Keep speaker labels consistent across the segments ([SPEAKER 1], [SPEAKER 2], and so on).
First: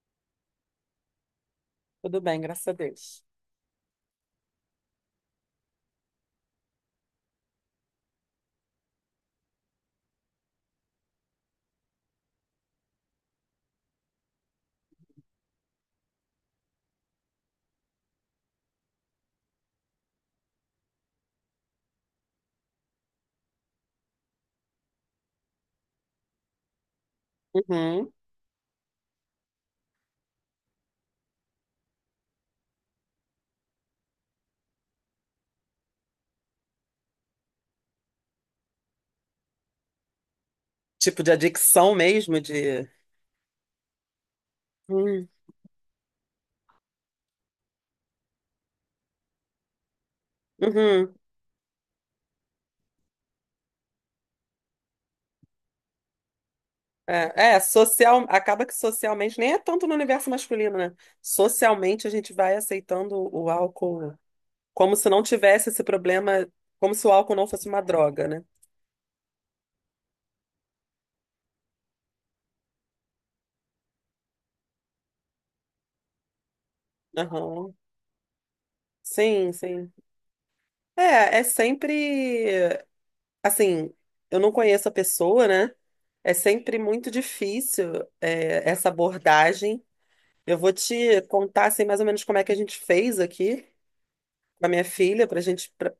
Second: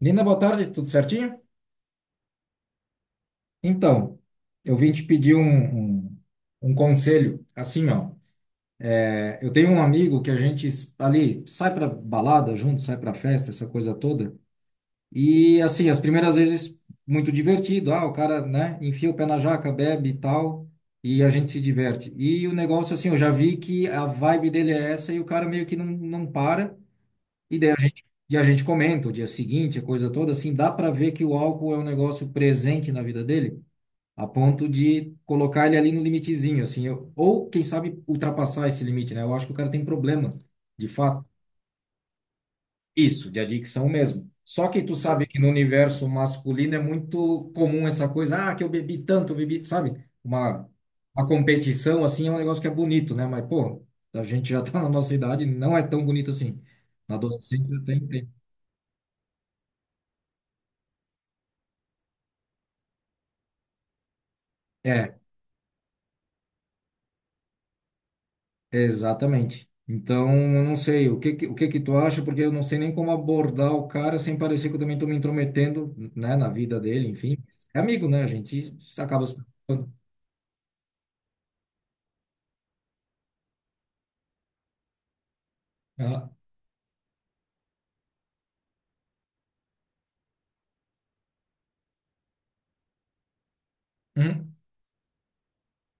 [SPEAKER 1] Linda, boa tarde, tudo certinho?
[SPEAKER 2] Tudo bem, graças a Deus.
[SPEAKER 1] Então, eu vim te pedir um conselho. Assim, ó, eu tenho um amigo que a gente ali sai pra balada junto, sai pra festa, essa coisa toda. E assim, as primeiras vezes muito divertido. Ah, o cara, né, enfia o pé na jaca, bebe e tal, e a gente se diverte. E o negócio, assim, eu já vi que a vibe dele é essa e o cara meio que não para. E daí a gente,
[SPEAKER 2] Uhum.
[SPEAKER 1] e a gente comenta o dia seguinte, a coisa toda, assim, dá pra ver que o álcool é um negócio presente na vida dele, a ponto de colocar ele ali no limitezinho, assim, eu, ou quem sabe ultrapassar esse limite, né? Eu acho que o cara tem problema, de
[SPEAKER 2] Tipo
[SPEAKER 1] fato,
[SPEAKER 2] de adicção mesmo, de.
[SPEAKER 1] isso, de adicção mesmo. Só que tu sabe
[SPEAKER 2] Hum,
[SPEAKER 1] que no universo masculino é muito comum essa coisa, ah, que eu bebi tanto, eu bebi, sabe?
[SPEAKER 2] uhum.
[SPEAKER 1] Uma competição, assim, é um negócio que é bonito, né? Mas, pô, a gente já tá na nossa idade, não é tão bonito assim. Na
[SPEAKER 2] É, é,
[SPEAKER 1] adolescência tem,
[SPEAKER 2] social.
[SPEAKER 1] tem.
[SPEAKER 2] Acaba que socialmente, nem é tanto no universo masculino, né? Socialmente a gente vai aceitando o álcool como se
[SPEAKER 1] É,
[SPEAKER 2] não tivesse esse problema, como se o álcool não fosse uma droga, né?
[SPEAKER 1] exatamente. Então, eu não sei o que que tu acha, porque eu não sei nem como abordar o cara sem parecer que eu também estou me intrometendo, né, na vida dele, enfim.
[SPEAKER 2] Aham.
[SPEAKER 1] É amigo, né, gente? Isso acaba se
[SPEAKER 2] Sim, sim.
[SPEAKER 1] preocupando.
[SPEAKER 2] É sempre. Assim, eu não conheço a pessoa, né?
[SPEAKER 1] Ah,
[SPEAKER 2] É sempre muito difícil, é, essa abordagem. Eu vou te contar assim, mais ou menos como é que a gente fez aqui
[SPEAKER 1] hum.
[SPEAKER 2] com a minha filha, pra gente, pra,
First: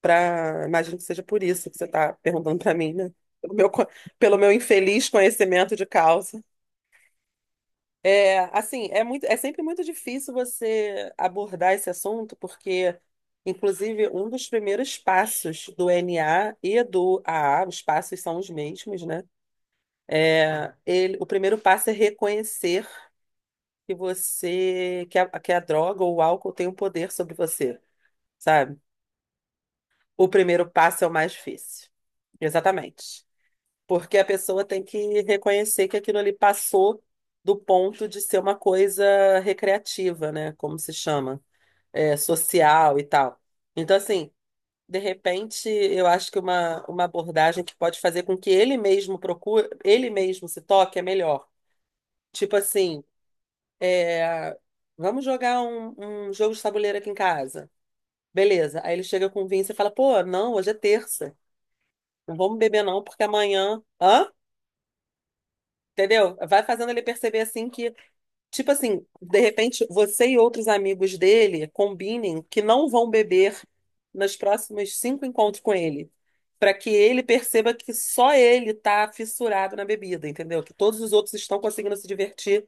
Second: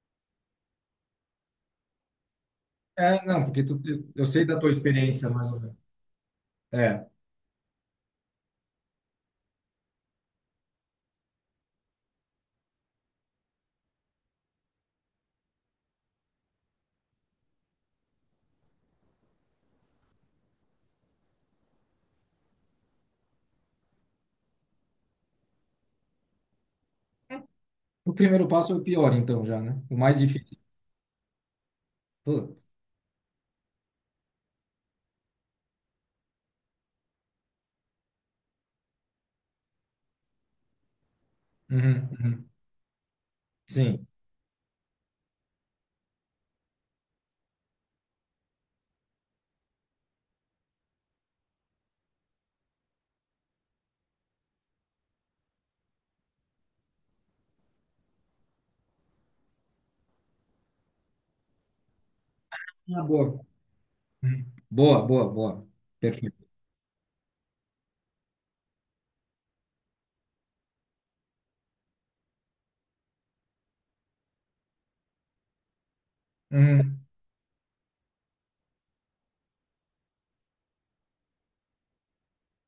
[SPEAKER 2] pra- imagino que seja por isso que você tá perguntando pra mim, né?
[SPEAKER 1] É, não,
[SPEAKER 2] Pelo
[SPEAKER 1] porque
[SPEAKER 2] meu,
[SPEAKER 1] tu,
[SPEAKER 2] co-
[SPEAKER 1] eu
[SPEAKER 2] pelo
[SPEAKER 1] sei
[SPEAKER 2] meu
[SPEAKER 1] da tua
[SPEAKER 2] infeliz
[SPEAKER 1] experiência, mais ou menos.
[SPEAKER 2] conhecimento de causa.
[SPEAKER 1] É.
[SPEAKER 2] É, assim, é sempre muito difícil você abordar esse assunto, porque, inclusive, um dos primeiros passos do NA e do AA, os passos são os mesmos, né? É, ele, o primeiro passo é reconhecer que você que a droga ou o álcool tem um poder sobre você,
[SPEAKER 1] O primeiro passo é
[SPEAKER 2] sabe?
[SPEAKER 1] o pior, então, já, né? O mais
[SPEAKER 2] O
[SPEAKER 1] difícil.
[SPEAKER 2] primeiro passo é o mais difícil.
[SPEAKER 1] Putz.
[SPEAKER 2] Exatamente. Porque a pessoa tem que reconhecer que aquilo ali passou do ponto de ser uma coisa recreativa, né? Como se chama,
[SPEAKER 1] Uhum,
[SPEAKER 2] é,
[SPEAKER 1] uhum.
[SPEAKER 2] social e tal. Então,
[SPEAKER 1] Sim.
[SPEAKER 2] assim, de repente, eu acho que uma abordagem que pode fazer com que ele mesmo procure, ele mesmo se toque é melhor. Tipo assim, é, vamos jogar um jogo de tabuleiro aqui em casa. Beleza. Aí ele chega com o vinho e você fala, pô, não, hoje é terça. Não vamos beber
[SPEAKER 1] Ah,
[SPEAKER 2] não, porque
[SPEAKER 1] boa.
[SPEAKER 2] amanhã... Hã?
[SPEAKER 1] Uhum. Boa, boa, boa. Perfeito.
[SPEAKER 2] Entendeu? Vai fazendo ele perceber assim que, tipo assim, de repente você e outros amigos dele combinem que não vão beber nos próximos cinco encontros com ele, para que
[SPEAKER 1] Uhum.
[SPEAKER 2] ele perceba que só ele tá fissurado na bebida, entendeu? Que todos os outros estão conseguindo se divertir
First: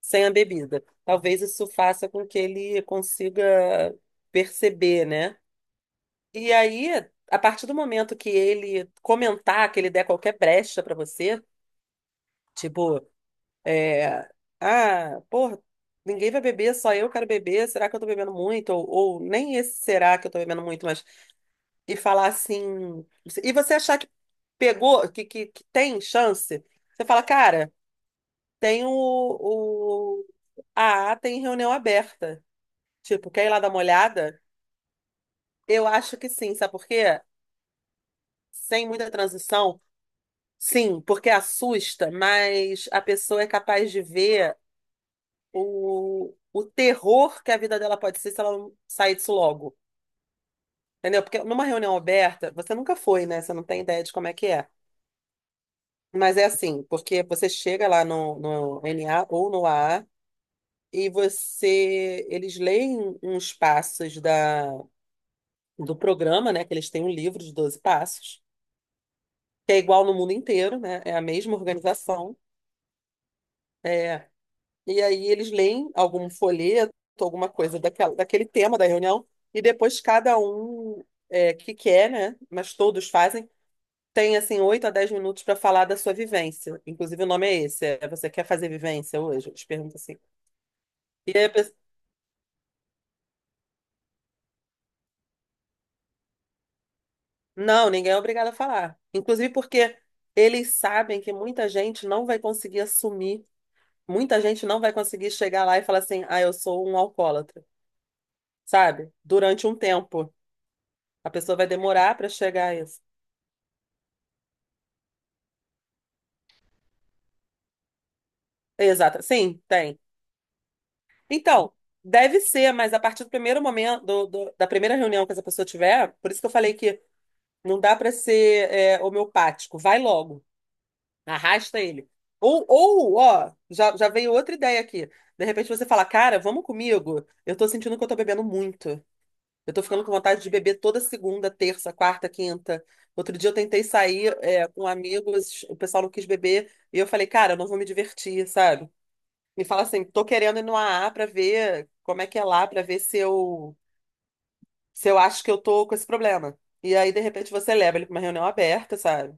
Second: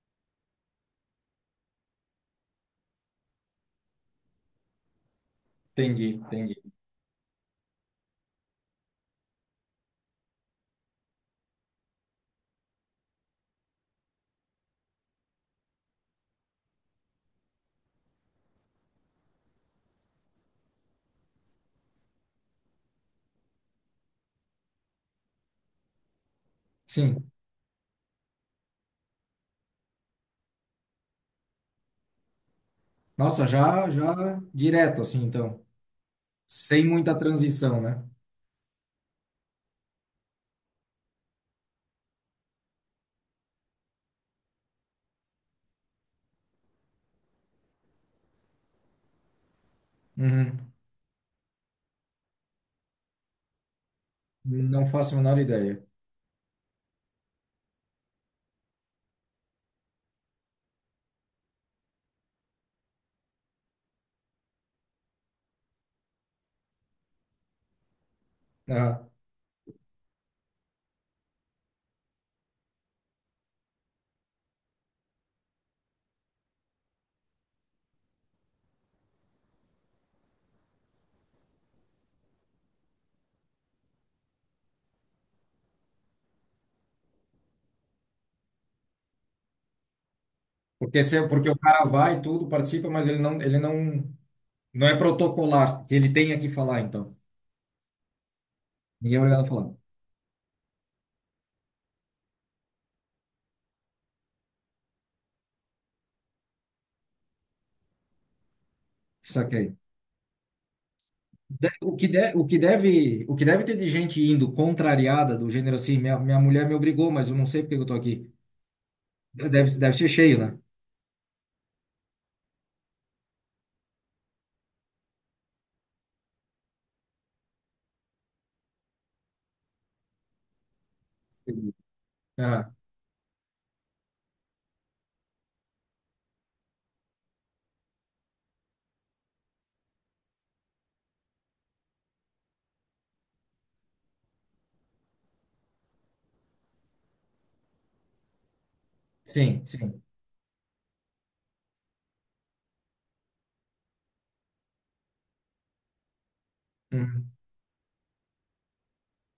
[SPEAKER 2] sem a bebida. Talvez isso faça com que ele consiga perceber, né?
[SPEAKER 1] Entendi,
[SPEAKER 2] E
[SPEAKER 1] entendi.
[SPEAKER 2] aí, a partir do momento que ele comentar, que ele der qualquer brecha pra você, tipo, é, ah, porra, ninguém vai beber, só eu quero beber, será que eu tô bebendo muito? Ou nem esse será que eu tô bebendo muito, mas e falar assim, e você achar que pegou, que tem chance, você fala,
[SPEAKER 1] Sim.
[SPEAKER 2] cara, tem o a A tem reunião aberta. Tipo,
[SPEAKER 1] Nossa,
[SPEAKER 2] quer ir lá dar uma
[SPEAKER 1] já, já
[SPEAKER 2] olhada?
[SPEAKER 1] direto, assim, então.
[SPEAKER 2] Eu acho que sim, sabe
[SPEAKER 1] Sem
[SPEAKER 2] por
[SPEAKER 1] muita
[SPEAKER 2] quê?
[SPEAKER 1] transição, né?
[SPEAKER 2] Sem muita transição, sim, porque assusta, mas a pessoa é capaz de ver o terror que a vida dela pode ser se ela não sair disso logo.
[SPEAKER 1] Uhum.
[SPEAKER 2] Entendeu? Porque numa reunião aberta, você nunca foi, né? Você não tem ideia de como é que é.
[SPEAKER 1] Não faço a menor ideia.
[SPEAKER 2] Mas é assim, porque você chega lá no NA ou no AA e você, eles leem uns passos do programa, né? Que eles têm um livro de 12 passos.
[SPEAKER 1] Aham.
[SPEAKER 2] Que é igual no mundo inteiro, né? É a mesma organização. É. E aí eles leem algum folheto, alguma coisa daquele tema da reunião, e depois cada um é, que quer, né? Mas todos fazem, tem assim 8 a 10 minutos para falar da sua vivência. Inclusive o nome é esse, é "Você quer fazer vivência hoje?" Eles perguntam assim.
[SPEAKER 1] Porque, se,
[SPEAKER 2] E aí
[SPEAKER 1] porque
[SPEAKER 2] a
[SPEAKER 1] o
[SPEAKER 2] pessoa,
[SPEAKER 1] cara vai tudo, participa, mas ele não, não é protocolar, que ele tenha que falar, então.
[SPEAKER 2] não, ninguém é obrigado a falar.
[SPEAKER 1] Ninguém é obrigado a
[SPEAKER 2] Inclusive
[SPEAKER 1] falar.
[SPEAKER 2] porque eles sabem que muita gente não vai conseguir assumir, muita gente não vai conseguir chegar lá e falar assim, ah, eu sou um alcoólatra, sabe?
[SPEAKER 1] Só que
[SPEAKER 2] Durante um
[SPEAKER 1] aí.
[SPEAKER 2] tempo. A pessoa vai demorar para chegar a isso.
[SPEAKER 1] O que deve ter de gente indo contrariada, do gênero assim, minha mulher me obrigou, mas eu não sei porque eu tô aqui.
[SPEAKER 2] Exato. Sim,
[SPEAKER 1] Deve, deve
[SPEAKER 2] tem.
[SPEAKER 1] ser cheio, né?
[SPEAKER 2] Então, deve ser, mas a partir do primeiro momento, da primeira reunião que essa pessoa tiver, por isso que eu falei que não dá para ser é, homeopático. Vai logo, arrasta ele. Ou,
[SPEAKER 1] Ah,
[SPEAKER 2] ou, ó, já, já veio outra ideia aqui. De repente você fala, cara, vamos comigo. Eu tô sentindo que eu tô bebendo muito. Eu tô ficando com vontade de beber toda segunda, terça, quarta, quinta. Outro dia eu tentei sair, é, com amigos, o pessoal não quis beber, e eu falei, cara, eu não vou me divertir, sabe? Me
[SPEAKER 1] sim,
[SPEAKER 2] fala
[SPEAKER 1] sim.
[SPEAKER 2] assim, tô querendo ir no AA pra ver como é que é lá, pra ver se eu acho que eu tô com esse problema. E aí, de
[SPEAKER 1] Uhum.
[SPEAKER 2] repente, você leva ele pra uma reunião aberta, sabe?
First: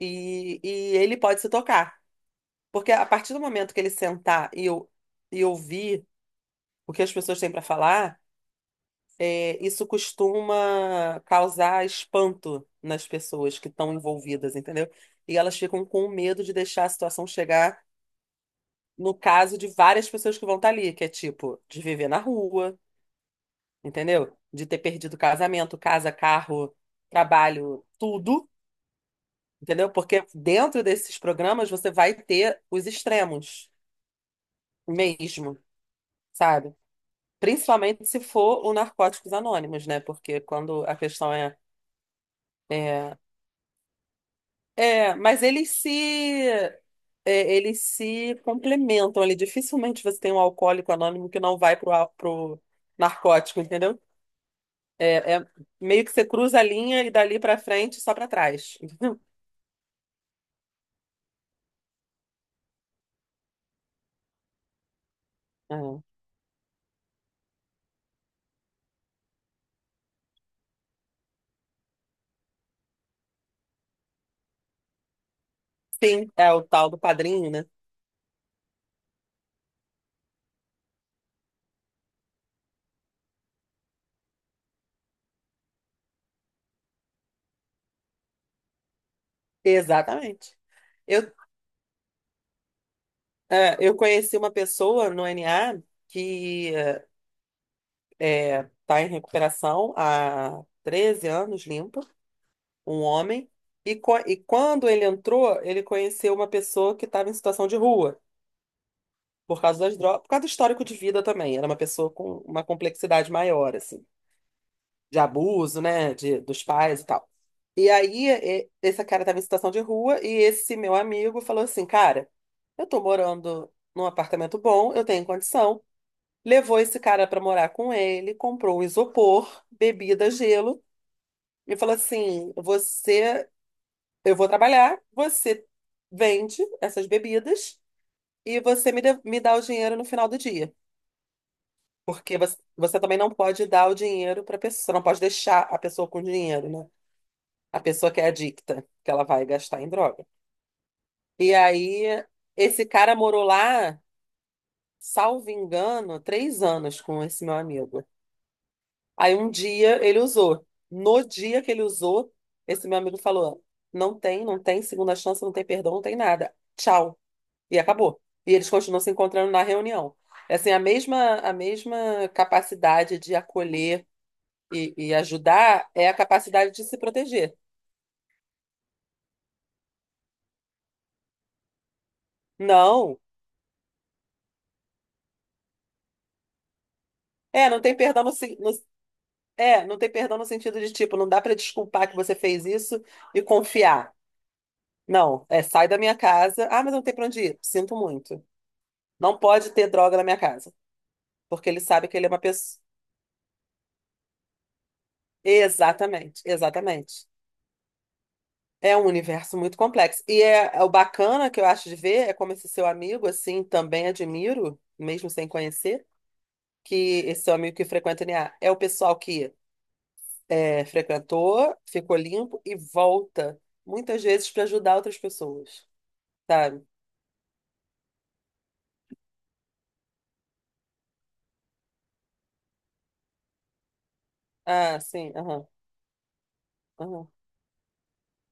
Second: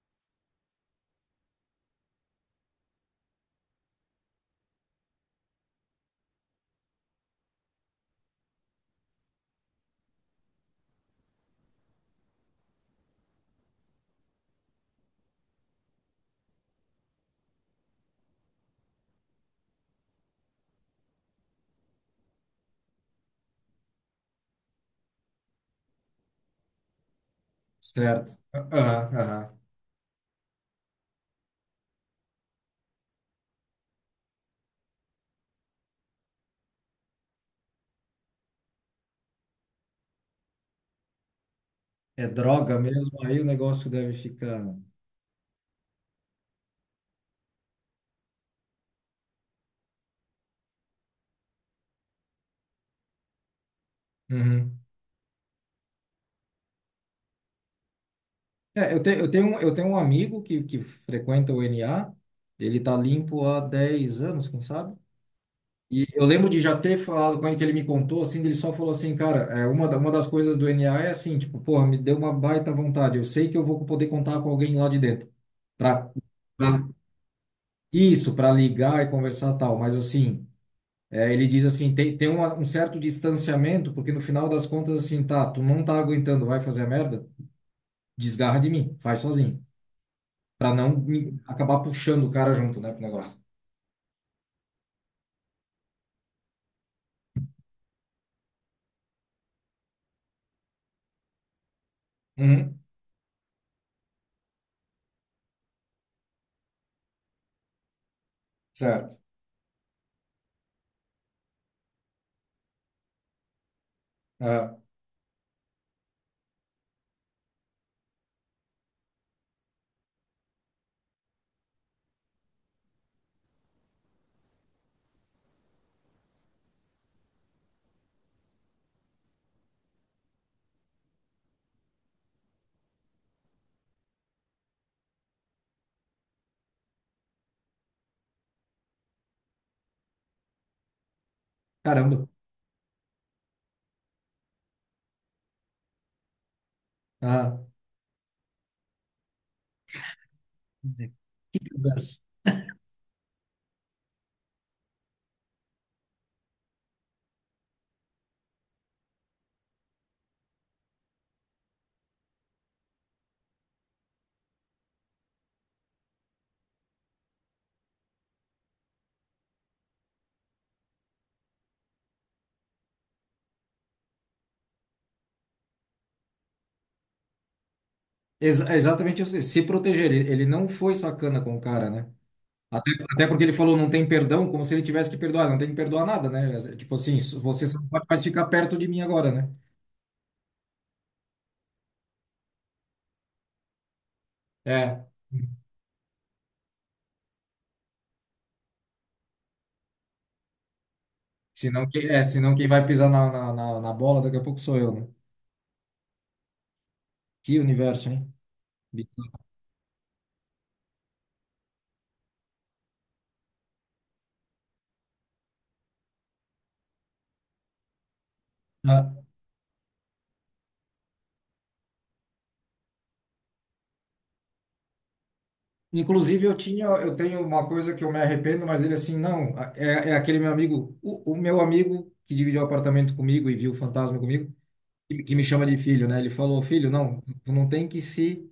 [SPEAKER 2] E ele pode se tocar. Porque a partir do momento que ele sentar e ouvir o que as pessoas têm pra falar é, isso costuma causar espanto nas pessoas que estão envolvidas, entendeu? E elas ficam com medo de deixar a situação chegar no caso de várias pessoas que vão estar ali, que é tipo, de viver na rua, entendeu? De ter perdido casamento, casa, carro, trabalho,
[SPEAKER 1] Certo.
[SPEAKER 2] tudo,
[SPEAKER 1] Aham, aham.
[SPEAKER 2] entendeu? Porque dentro desses programas você vai ter os extremos mesmo, sabe? Principalmente se for o Narcóticos Anônimos, né? Porque quando a questão
[SPEAKER 1] É droga
[SPEAKER 2] é
[SPEAKER 1] mesmo, aí o negócio deve ficar.
[SPEAKER 2] É. Mas eles se complementam ali. Dificilmente você tem um alcoólico anônimo que não vai pro narcótico, entendeu?
[SPEAKER 1] Uhum.
[SPEAKER 2] É meio que você cruza a linha e dali pra frente só pra trás,
[SPEAKER 1] É, eu, te,
[SPEAKER 2] entendeu?
[SPEAKER 1] eu tenho um amigo que frequenta o NA, ele tá limpo há 10 anos, quem sabe?
[SPEAKER 2] É.
[SPEAKER 1] E eu lembro de já ter falado com ele, que ele me contou, assim, ele só falou assim, cara, é, uma, uma das coisas do NA é assim, tipo, porra, me deu uma baita vontade, eu sei que eu vou poder contar com alguém lá de dentro, pra,
[SPEAKER 2] Sim, é o
[SPEAKER 1] pra
[SPEAKER 2] tal do padrinho, né?
[SPEAKER 1] isso, pra ligar e conversar tal, mas assim, é, ele diz assim, um certo distanciamento, porque no final das contas, assim, tá, tu não tá aguentando, vai fazer a merda, desgarra de mim, faz sozinho.
[SPEAKER 2] Exatamente.
[SPEAKER 1] Pra não
[SPEAKER 2] Eu,
[SPEAKER 1] me- acabar puxando o cara junto, né, pro negócio.
[SPEAKER 2] eu conheci uma pessoa no NA que tá em recuperação há 13 anos limpa.
[SPEAKER 1] Uhum.
[SPEAKER 2] Um homem, e quando ele entrou, ele conheceu uma pessoa que estava em situação de rua,
[SPEAKER 1] Certo.
[SPEAKER 2] por causa das drogas, por causa do histórico de vida também. Era uma pessoa com uma complexidade maior, assim,
[SPEAKER 1] É.
[SPEAKER 2] de abuso, né, dos pais e tal. E aí, esse cara estava em situação de rua, e esse meu amigo falou assim: "Cara, eu tô morando num apartamento bom, eu tenho condição." Levou esse cara para morar com ele, comprou um isopor, bebida, gelo, e falou assim: Você Eu vou trabalhar, você vende essas bebidas e você me dá o dinheiro no final do dia."
[SPEAKER 1] Caramba.
[SPEAKER 2] Porque você também não pode dar o dinheiro para a pessoa, você não pode deixar a pessoa com dinheiro, né?
[SPEAKER 1] Ah,
[SPEAKER 2] A pessoa que é adicta, que ela vai gastar em droga. E
[SPEAKER 1] conversa.
[SPEAKER 2] aí, esse cara morou lá, salvo engano, 3 anos com esse meu amigo. Aí um dia ele usou. No dia que ele usou, esse meu amigo falou: "Não tem, não tem segunda chance, não tem perdão, não tem nada. Tchau." E acabou. E eles continuam se encontrando na reunião. É. Assim, a mesma capacidade de acolher e ajudar é a capacidade de se proteger.
[SPEAKER 1] É exatamente isso. Se proteger. Ele não foi sacana com o cara, né? Até,
[SPEAKER 2] Não.
[SPEAKER 1] até porque ele falou não tem perdão, como se ele tivesse que perdoar. Não tem que perdoar nada, né? Tipo assim, você
[SPEAKER 2] É,
[SPEAKER 1] só não pode mais ficar perto de mim agora, né?
[SPEAKER 2] não tem perdão no sentido de tipo, não dá para desculpar que você fez isso e confiar.
[SPEAKER 1] É.
[SPEAKER 2] Não, é sai da minha casa. Ah, mas eu não tem para onde ir. Sinto muito. Não pode ter droga na minha casa, porque ele
[SPEAKER 1] Senão,
[SPEAKER 2] sabe que ele é uma
[SPEAKER 1] senão quem
[SPEAKER 2] pessoa.
[SPEAKER 1] vai pisar na bola daqui a pouco sou eu, né?
[SPEAKER 2] Exatamente, exatamente.
[SPEAKER 1] Que universo, hein?
[SPEAKER 2] É um
[SPEAKER 1] Bizarro.
[SPEAKER 2] universo muito complexo. E é o bacana que eu acho de ver é como esse seu amigo, assim, também admiro, mesmo sem conhecer, que esse seu amigo que frequenta o NA é o pessoal
[SPEAKER 1] Ah.
[SPEAKER 2] que é, frequentou, ficou limpo e volta muitas vezes para ajudar outras pessoas,
[SPEAKER 1] Inclusive,
[SPEAKER 2] sabe?
[SPEAKER 1] eu tenho uma coisa que eu me arrependo, mas ele assim, não, é aquele meu amigo, o meu amigo que dividiu o apartamento comigo e viu o fantasma comigo,
[SPEAKER 2] Ah, sim,
[SPEAKER 1] que me chama
[SPEAKER 2] aham,
[SPEAKER 1] de filho, né? Ele falou, filho, não,
[SPEAKER 2] aham.
[SPEAKER 1] tu não tem que se,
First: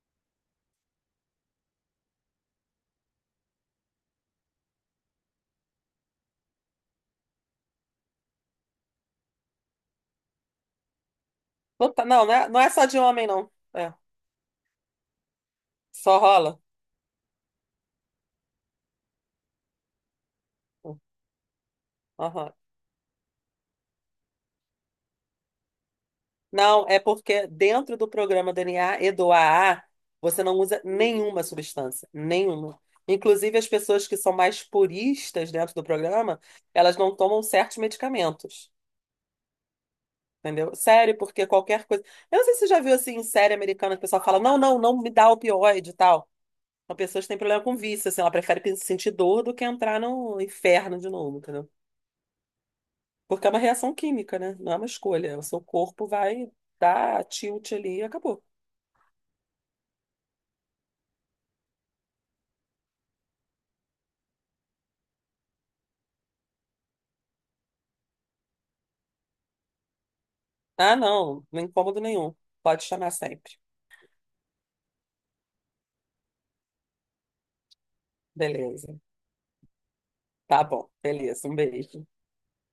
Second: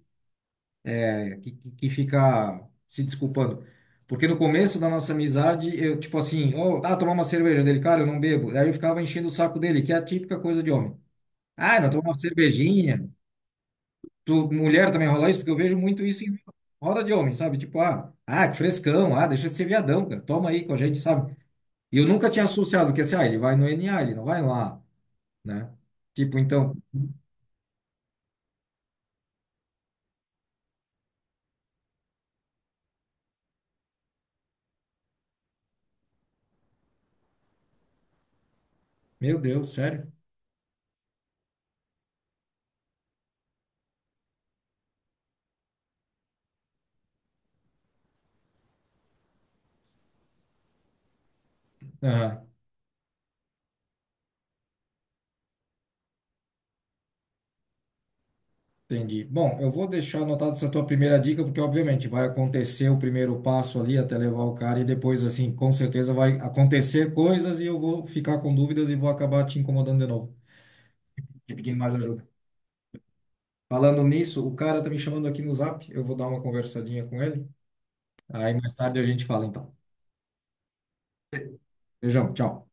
[SPEAKER 1] que ficar se desculpando. Porque no começo da nossa amizade, eu, tipo assim, oh, ah, tomar uma cerveja dele, cara, eu não bebo. Aí eu ficava enchendo o saco dele, que é a típica coisa de homem. Ah, não,
[SPEAKER 2] Não,
[SPEAKER 1] tomar uma
[SPEAKER 2] não, não é, não é só de
[SPEAKER 1] cervejinha.
[SPEAKER 2] homem, não. É,
[SPEAKER 1] Tu, mulher também rola isso, porque eu vejo muito
[SPEAKER 2] só
[SPEAKER 1] isso em
[SPEAKER 2] rola.
[SPEAKER 1] roda de homem, sabe? Tipo, ah, ah, que frescão, ah, deixa de ser viadão, cara, toma aí com a gente, sabe? E eu nunca tinha
[SPEAKER 2] Aham.
[SPEAKER 1] associado, porque assim, ah, ele vai no NA, ele não vai lá, né? Tipo, então,
[SPEAKER 2] Não, é porque dentro do programa DNA e do AA, você não usa nenhuma substância, nenhuma. Inclusive, as pessoas que são mais puristas dentro do programa, elas não tomam certos medicamentos,
[SPEAKER 1] meu Deus, sério?
[SPEAKER 2] entendeu? Sério, porque qualquer coisa. Eu não sei se você já viu assim em série americana que o pessoal fala: não, não, não me dá opioide e tal. Uma pessoa que têm problema com vício, assim, ela prefere sentir dor do que entrar no inferno de novo, entendeu?
[SPEAKER 1] Aham,
[SPEAKER 2] Porque é uma reação química, né? Não é uma escolha. O seu corpo vai dar tilt ali e acabou.
[SPEAKER 1] entendi. Bom, eu vou deixar anotada essa tua primeira dica, porque obviamente vai acontecer o primeiro passo ali até levar o cara, e depois, assim, com certeza vai acontecer coisas e eu vou ficar com dúvidas e vou acabar te incomodando de novo,
[SPEAKER 2] Ah, não,
[SPEAKER 1] te
[SPEAKER 2] não
[SPEAKER 1] pedindo mais
[SPEAKER 2] incômodo
[SPEAKER 1] ajuda.
[SPEAKER 2] nenhum. Pode chamar sempre.
[SPEAKER 1] Falando nisso, o cara tá me chamando aqui no Zap. Eu vou dar uma conversadinha com ele. Aí mais
[SPEAKER 2] Beleza.
[SPEAKER 1] tarde a gente fala então.
[SPEAKER 2] Tá bom, beleza. Um beijo.
[SPEAKER 1] Beijão, tchau.